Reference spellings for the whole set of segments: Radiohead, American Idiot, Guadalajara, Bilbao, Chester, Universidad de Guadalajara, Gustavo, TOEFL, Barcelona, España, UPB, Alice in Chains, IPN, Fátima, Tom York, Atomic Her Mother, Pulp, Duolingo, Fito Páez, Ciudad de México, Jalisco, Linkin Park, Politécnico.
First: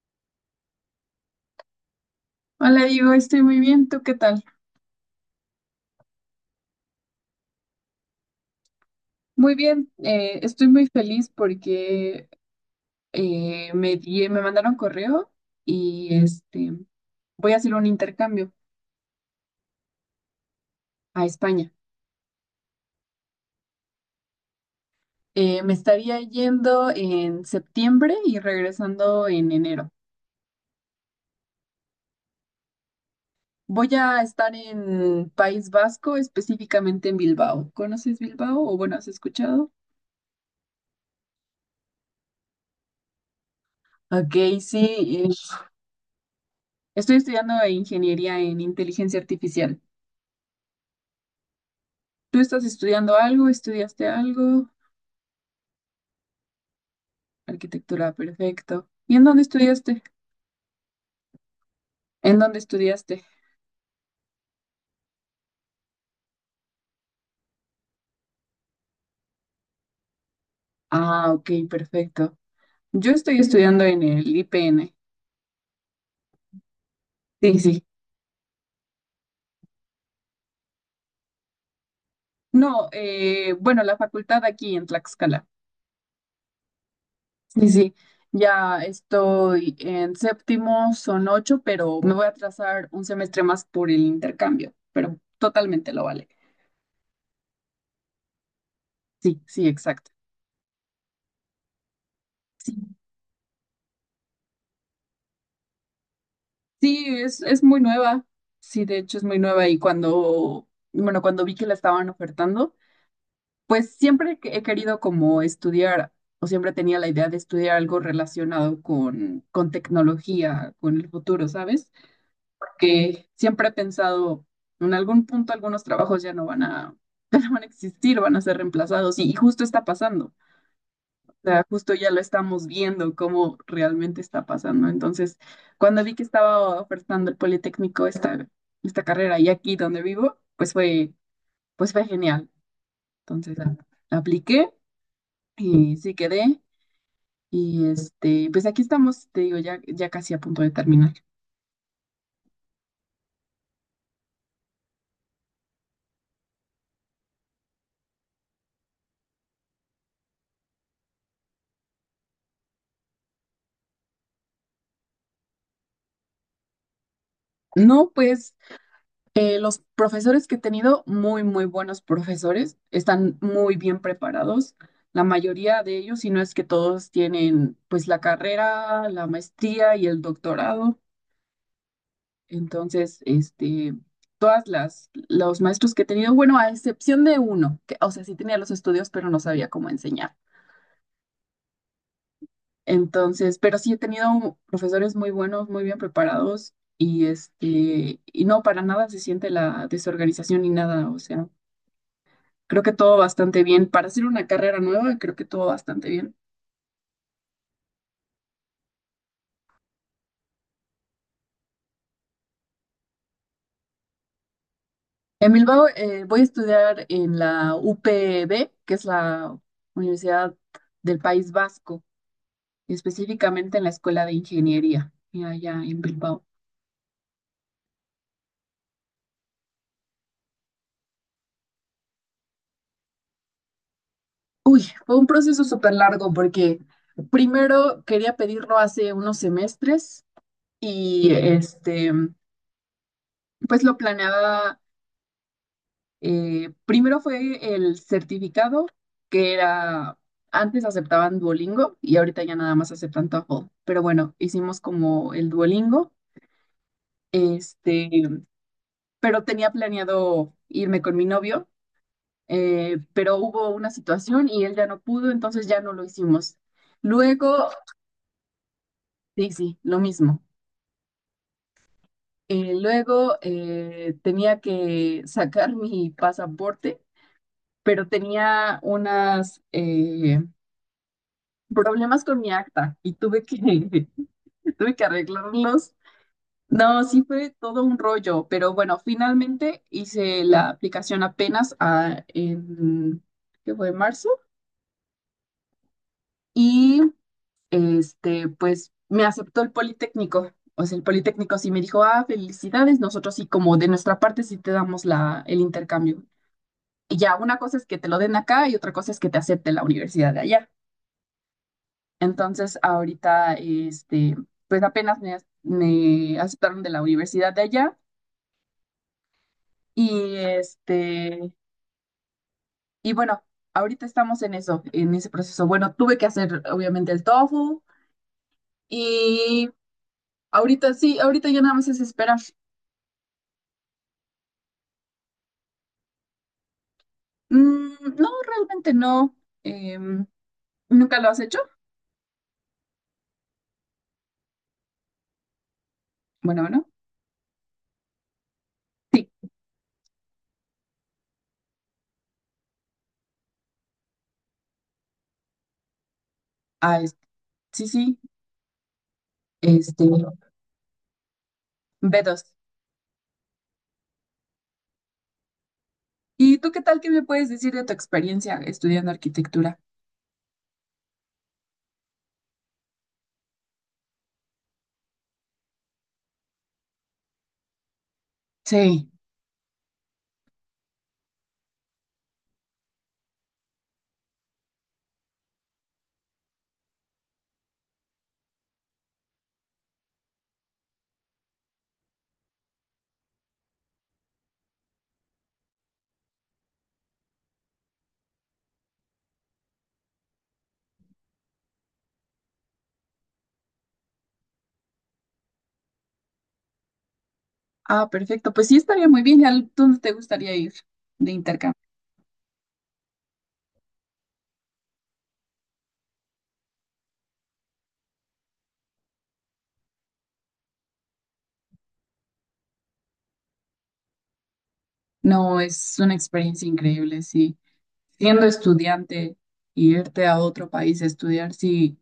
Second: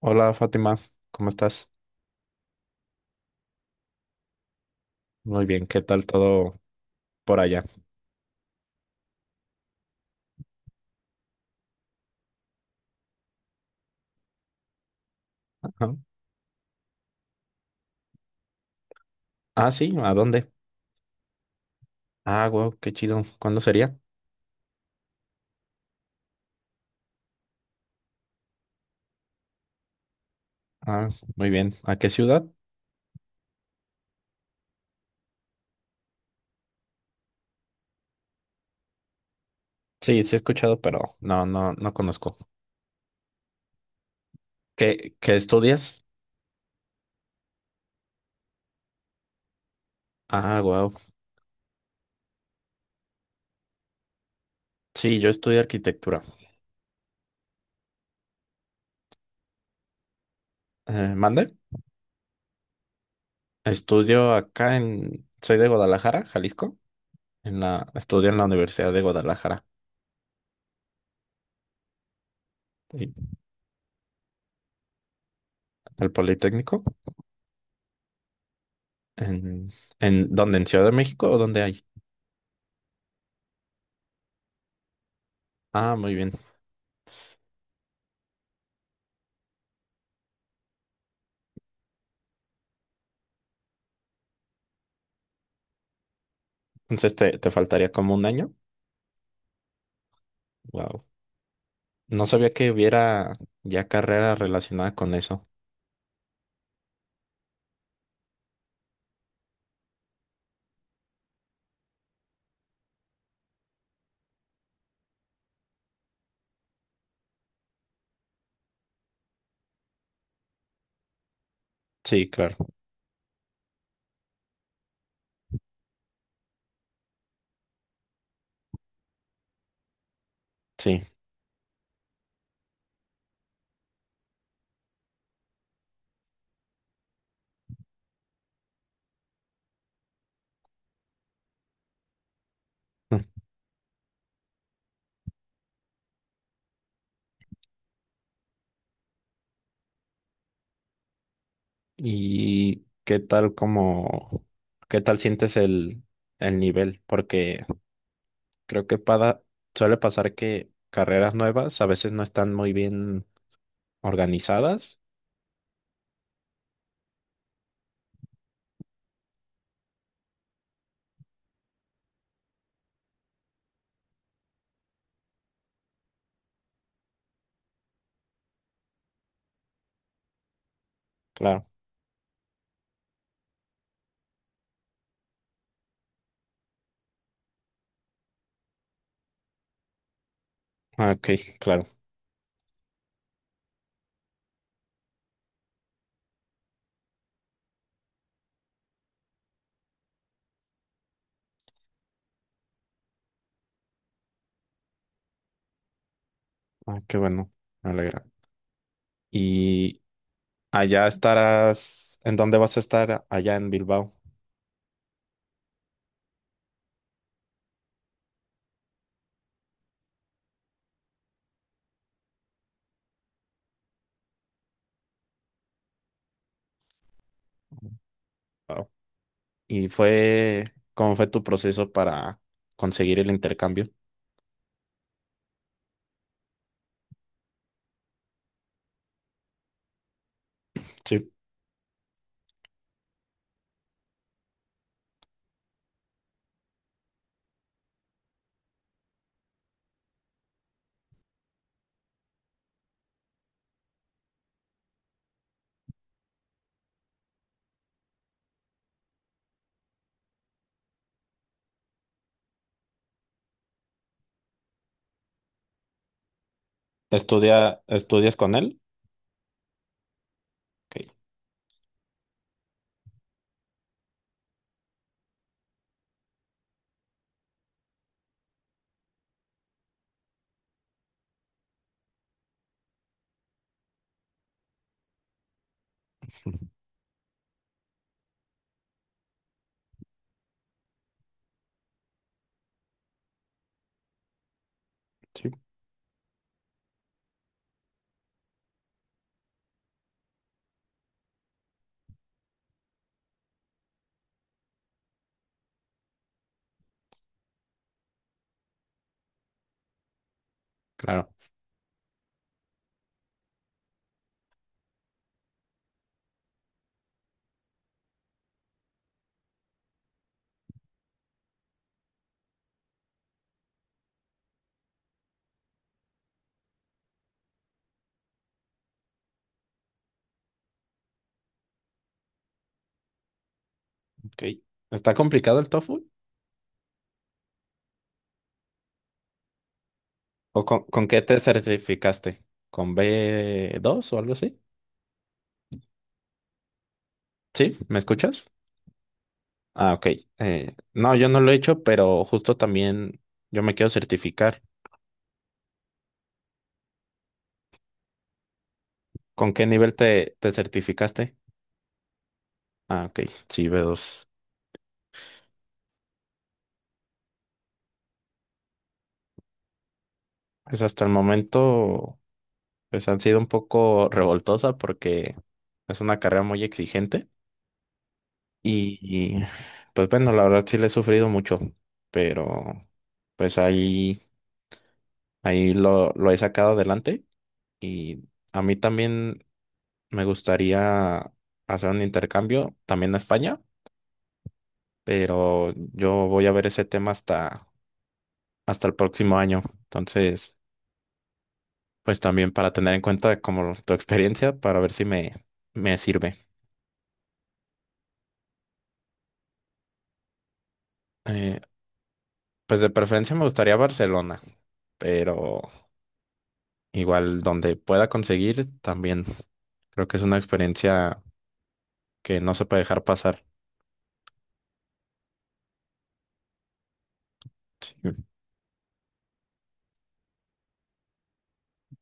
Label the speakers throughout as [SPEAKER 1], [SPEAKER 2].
[SPEAKER 1] Hola Fátima, ¿cómo estás?
[SPEAKER 2] Hola, Diego, estoy muy bien. ¿Tú qué tal?
[SPEAKER 1] Muy bien, ¿qué tal todo por allá?
[SPEAKER 2] Muy bien, estoy muy feliz porque me mandaron correo
[SPEAKER 1] Ajá.
[SPEAKER 2] y voy a hacer un intercambio
[SPEAKER 1] Ah, sí, ¿a dónde?
[SPEAKER 2] a España.
[SPEAKER 1] Ah, wow, qué chido. ¿Cuándo sería?
[SPEAKER 2] Me estaría yendo en septiembre y regresando en enero.
[SPEAKER 1] Ah, muy bien. ¿A qué ciudad?
[SPEAKER 2] Voy a estar en País Vasco, específicamente en Bilbao. ¿Conoces Bilbao? O bueno, ¿has escuchado?
[SPEAKER 1] Sí, sí he escuchado, pero no, no conozco.
[SPEAKER 2] Ok, sí.
[SPEAKER 1] ¿Qué, qué estudias?
[SPEAKER 2] Estoy estudiando ingeniería en inteligencia artificial.
[SPEAKER 1] Ah, wow.
[SPEAKER 2] ¿Tú estás estudiando algo? ¿Estudiaste algo?
[SPEAKER 1] Sí, yo estudio arquitectura.
[SPEAKER 2] Arquitectura, perfecto. ¿Y en dónde estudiaste?
[SPEAKER 1] ¿Mande?
[SPEAKER 2] ¿En dónde estudiaste?
[SPEAKER 1] Estudio acá en, soy de Guadalajara, Jalisco. En la, estudio en la Universidad de Guadalajara,
[SPEAKER 2] Ah, ok, perfecto.
[SPEAKER 1] y
[SPEAKER 2] Yo estoy estudiando en el IPN.
[SPEAKER 1] el Politécnico.
[SPEAKER 2] Sí, sí.
[SPEAKER 1] ¿En, en dónde? ¿En Ciudad de México o dónde hay?
[SPEAKER 2] No, bueno, la facultad aquí en Tlaxcala.
[SPEAKER 1] Ah, muy bien.
[SPEAKER 2] Sí, sí. Ya estoy en séptimo, son ocho, pero me voy a atrasar un semestre más por el intercambio, pero totalmente lo vale.
[SPEAKER 1] Entonces te faltaría como un año.
[SPEAKER 2] Sí, sí, exacto.
[SPEAKER 1] Wow. No sabía que
[SPEAKER 2] Sí,
[SPEAKER 1] hubiera ya carrera relacionada con eso.
[SPEAKER 2] sí, es muy nueva. Sí, de hecho es muy nueva y cuando, bueno, cuando vi que la estaban ofertando, pues siempre que he querido como estudiar, o siempre tenía la idea de estudiar algo relacionado con tecnología, con el futuro, ¿sabes?
[SPEAKER 1] Sí, claro.
[SPEAKER 2] Que siempre he pensado, en algún punto algunos trabajos ya no van a, ya no van a existir, van a ser reemplazados, y justo está pasando.
[SPEAKER 1] Sí.
[SPEAKER 2] O sea, justo ya lo estamos viendo cómo realmente está pasando. Entonces, cuando vi que estaba ofertando el Politécnico esta carrera y aquí donde vivo, pues fue genial. Entonces, apliqué. Y sí quedé. Y pues aquí estamos, te digo, ya casi a punto de terminar.
[SPEAKER 1] ¿Y qué tal como, qué tal sientes el nivel? Porque creo que suele pasar que carreras nuevas a veces no están muy bien organizadas.
[SPEAKER 2] No, pues los profesores que he tenido, muy buenos profesores, están muy bien preparados. La mayoría de ellos, si no es que todos tienen pues la carrera, la maestría y el doctorado.
[SPEAKER 1] Claro.
[SPEAKER 2] Entonces, todas los maestros que he tenido, bueno, a excepción de uno, que, o sea, sí tenía los estudios, pero no sabía cómo enseñar.
[SPEAKER 1] Ah, ok, claro.
[SPEAKER 2] Entonces, pero sí he tenido profesores muy buenos, muy bien preparados y y no, para nada se siente la desorganización ni nada, o sea, creo que todo bastante bien. Para hacer una carrera nueva, creo que todo bastante bien.
[SPEAKER 1] Ah, qué bueno. Me alegra. ¿Y allá estarás? ¿En dónde vas a estar allá en Bilbao?
[SPEAKER 2] En Bilbao, voy a estudiar en la UPB, que es la Universidad del País Vasco, específicamente en la Escuela de Ingeniería, y allá en Bilbao.
[SPEAKER 1] Wao. ¿Y fue, cómo fue tu proceso para conseguir el intercambio?
[SPEAKER 2] Uy, fue un proceso súper largo porque primero quería pedirlo hace unos semestres y
[SPEAKER 1] Sí.
[SPEAKER 2] pues lo planeaba, primero fue el certificado, que era, antes aceptaban Duolingo y ahorita ya nada más aceptan TOEFL, pero bueno, hicimos como el Duolingo, este, pero tenía planeado irme con mi novio, pero hubo una situación y él ya no pudo, entonces ya no lo hicimos. Luego,
[SPEAKER 1] ¿Estudia, estudias con él?
[SPEAKER 2] sí, sí, lo mismo.
[SPEAKER 1] Ok.
[SPEAKER 2] Luego tenía que sacar mi pasaporte pero tenía unos problemas con mi acta y tuve que arreglarlos. No, sí fue todo un rollo, pero bueno, finalmente hice la aplicación apenas ¿qué fue? Marzo
[SPEAKER 1] Sí,
[SPEAKER 2] y pues me aceptó el Politécnico. O sea, el Politécnico sí me dijo, ah, felicidades, nosotros sí, como de nuestra parte sí te damos el intercambio. Y ya, una cosa es que te lo den acá y otra cosa es que te acepte la universidad de allá.
[SPEAKER 1] claro.
[SPEAKER 2] Entonces, ahorita, pues me aceptaron de la universidad de allá y y bueno, ahorita estamos en eso, en ese proceso. Bueno, tuve que hacer obviamente el tofu y ahorita sí, ahorita ya nada más es esperar.
[SPEAKER 1] Ok. ¿Está complicado el TOEFL?
[SPEAKER 2] Mm, no, realmente no. Em,
[SPEAKER 1] ¿O con
[SPEAKER 2] ¿Nunca
[SPEAKER 1] qué
[SPEAKER 2] lo has
[SPEAKER 1] te
[SPEAKER 2] hecho?
[SPEAKER 1] certificaste? ¿Con B dos o algo así?
[SPEAKER 2] Bueno, bueno.
[SPEAKER 1] Sí, ¿me escuchas?
[SPEAKER 2] Sí,
[SPEAKER 1] Ah, ok. No, yo no lo he hecho, pero justo también yo me quiero certificar.
[SPEAKER 2] ah, es- sí,
[SPEAKER 1] ¿Con qué nivel
[SPEAKER 2] este,
[SPEAKER 1] te certificaste?
[SPEAKER 2] B2.
[SPEAKER 1] Ah, ok. Sí, b dos.
[SPEAKER 2] ¿Y tú qué tal? ¿Qué me puedes decir de tu experiencia estudiando arquitectura?
[SPEAKER 1] Pues hasta el momento. Pues han sido un poco revoltosas porque es una carrera muy exigente y,
[SPEAKER 2] Sí.
[SPEAKER 1] y, pues bueno, la verdad sí le he sufrido mucho, pero pues ahí, ahí lo he sacado adelante y a mí también me gustaría hacer un intercambio también a España, pero yo voy a ver ese tema hasta, hasta el próximo año. Entonces, pues también para tener en cuenta como tu experiencia para ver si me sirve.
[SPEAKER 2] Ah, perfecto. Pues sí, estaría muy bien. ¿Y a dónde te gustaría ir de
[SPEAKER 1] Eh,
[SPEAKER 2] intercambio?
[SPEAKER 1] Pues de preferencia me gustaría Barcelona, pero igual donde pueda conseguir también. Creo que es una experiencia que no se puede dejar pasar.
[SPEAKER 2] No, es una experiencia increíble, sí.
[SPEAKER 1] Sí,
[SPEAKER 2] Siendo estudiante, irte a otro país a estudiar, sí,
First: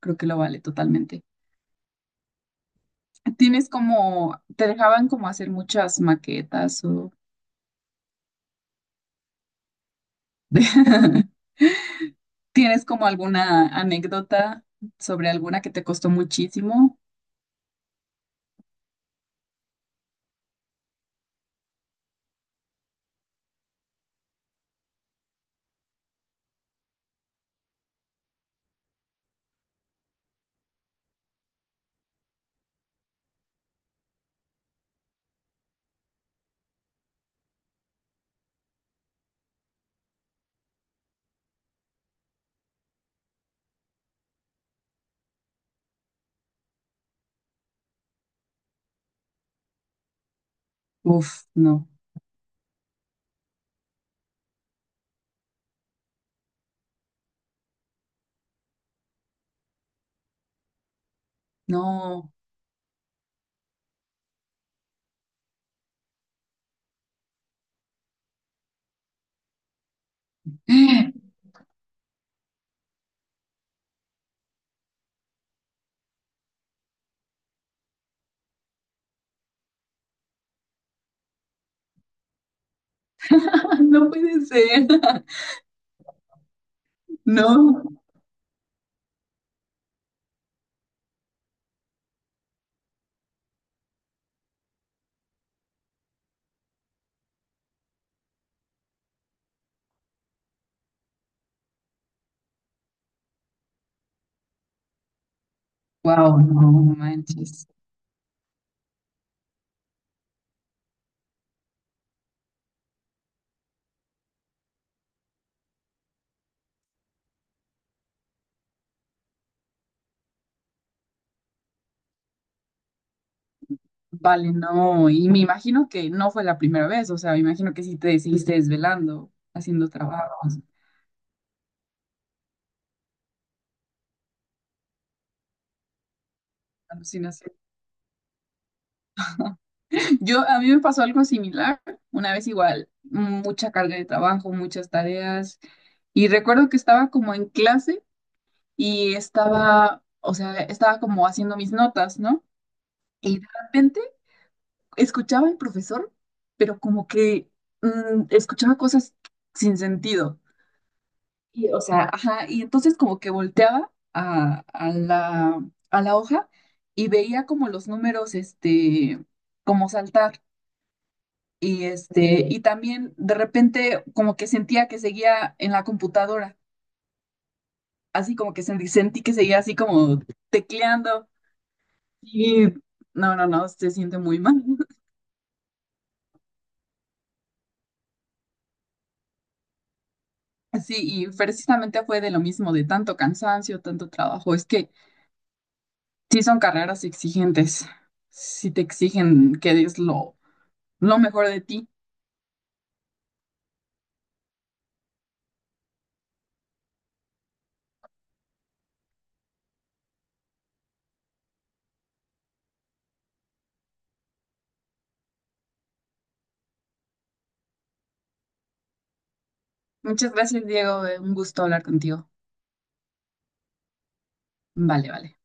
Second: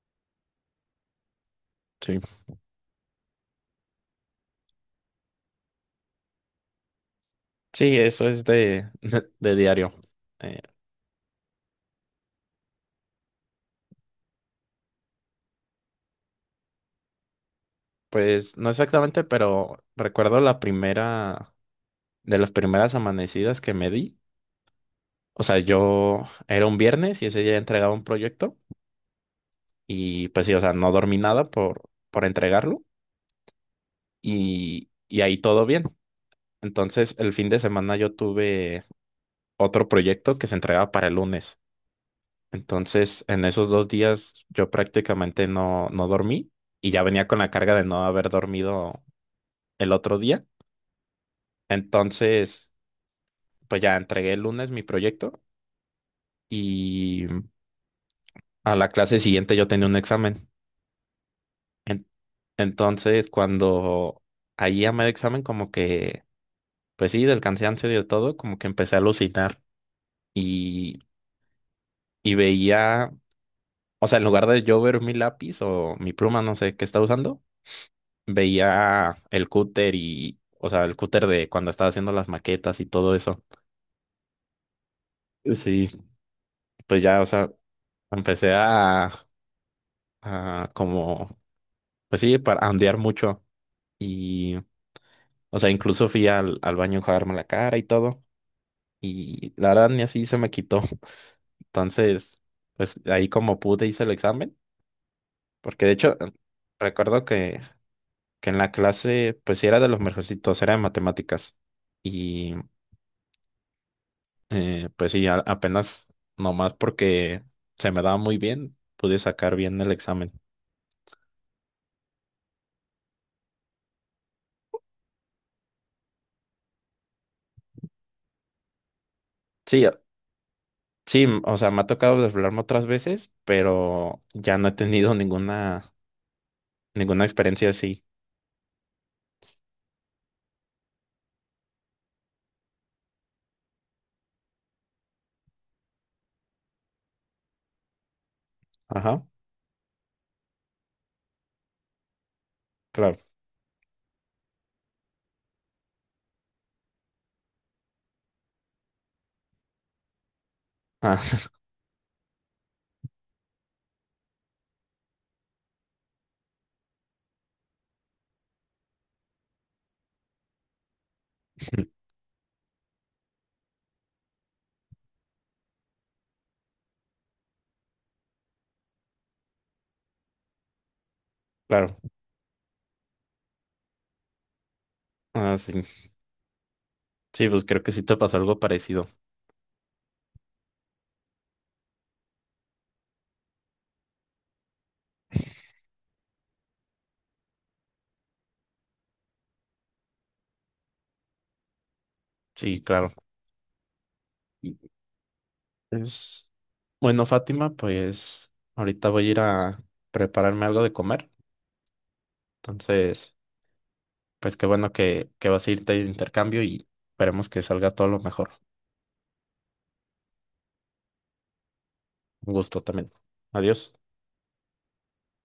[SPEAKER 2] creo que lo vale totalmente.
[SPEAKER 1] sí.
[SPEAKER 2] ¿Tienes como, te dejaban como hacer muchas maquetas o
[SPEAKER 1] Sí, eso es de, de diario. Eh,
[SPEAKER 2] tienes como alguna anécdota sobre alguna que te costó muchísimo?
[SPEAKER 1] pues no exactamente, pero recuerdo la primera, de las primeras amanecidas que me di. O sea, yo era un viernes y ese día entregaba un proyecto y pues sí, o sea, no dormí nada por, por entregarlo y ahí todo bien. Entonces, el fin de semana yo tuve otro proyecto que se entregaba para el lunes. Entonces, en esos dos días yo prácticamente no dormí y ya venía con la carga de no haber dormido el otro día.
[SPEAKER 2] Uf,
[SPEAKER 1] Entonces, pues ya entregué el lunes mi proyecto y a la clase siguiente yo tenía un examen. En-
[SPEAKER 2] no,
[SPEAKER 1] entonces, cuando ahí a medio examen, como que, pues sí, del cansancio y de todo, como que empecé a alucinar y, y veía, o sea, en lugar de yo ver mi lápiz o mi pluma, no sé qué estaba usando, veía el cúter y, o sea, el cúter de cuando estaba haciendo las maquetas y todo eso.
[SPEAKER 2] no puede ser.
[SPEAKER 1] Sí, pues ya, o sea,
[SPEAKER 2] No.
[SPEAKER 1] empecé a como, pues sí, para ondear mucho y, o sea, incluso fui al, al baño a enjuagarme la cara y todo y la verdad ni así se me quitó. Entonces, pues ahí como pude hice el examen, porque de hecho
[SPEAKER 2] Wow, no
[SPEAKER 1] recuerdo
[SPEAKER 2] manches.
[SPEAKER 1] que en la clase, pues sí era de los mejorcitos, era de matemáticas. Y pues sí, apenas nomás porque se me daba muy bien, pude sacar bien el examen.
[SPEAKER 2] Vale, no, y me imagino que no fue la primera vez, o sea, me imagino que sí te seguiste desvelando,
[SPEAKER 1] Sí,
[SPEAKER 2] haciendo trabajos,
[SPEAKER 1] sí, o sea, me ha tocado desvelarme otras veces, pero ya no he tenido ninguna, ninguna
[SPEAKER 2] alucinación.
[SPEAKER 1] experiencia así.
[SPEAKER 2] Yo, a mí me pasó algo similar, una vez igual, mucha carga de trabajo, muchas tareas, y recuerdo que estaba como en clase y
[SPEAKER 1] Ajá,
[SPEAKER 2] estaba, o sea, estaba como haciendo mis notas, ¿no?
[SPEAKER 1] claro.
[SPEAKER 2] Y de repente escuchaba al profesor, pero como que escuchaba cosas sin sentido.
[SPEAKER 1] Ah,
[SPEAKER 2] Y, o sea, ajá, y entonces como que volteaba a la hoja y veía como los números, como saltar. Y y también de repente como que sentía que seguía en la computadora, así como que sentí que seguía así como tecleando.
[SPEAKER 1] claro.
[SPEAKER 2] Y no, se siente muy mal.
[SPEAKER 1] Ah, sí. Sí, pues creo que sí te pasó algo parecido.
[SPEAKER 2] Sí, y precisamente fue de lo mismo, de tanto cansancio, tanto trabajo. Es que sí son carreras exigentes, sí te exigen que des lo mejor de ti.
[SPEAKER 1] Sí, claro. Y- es... Bueno, Fátima, pues ahorita voy a ir a prepararme algo de comer. Entonces... Pues qué bueno que vas a irte de intercambio y esperemos que salga todo lo mejor.
[SPEAKER 2] Muchas gracias, Diego. Un gusto hablar contigo.
[SPEAKER 1] Un gusto también. Adiós.
[SPEAKER 2] Vale, vale.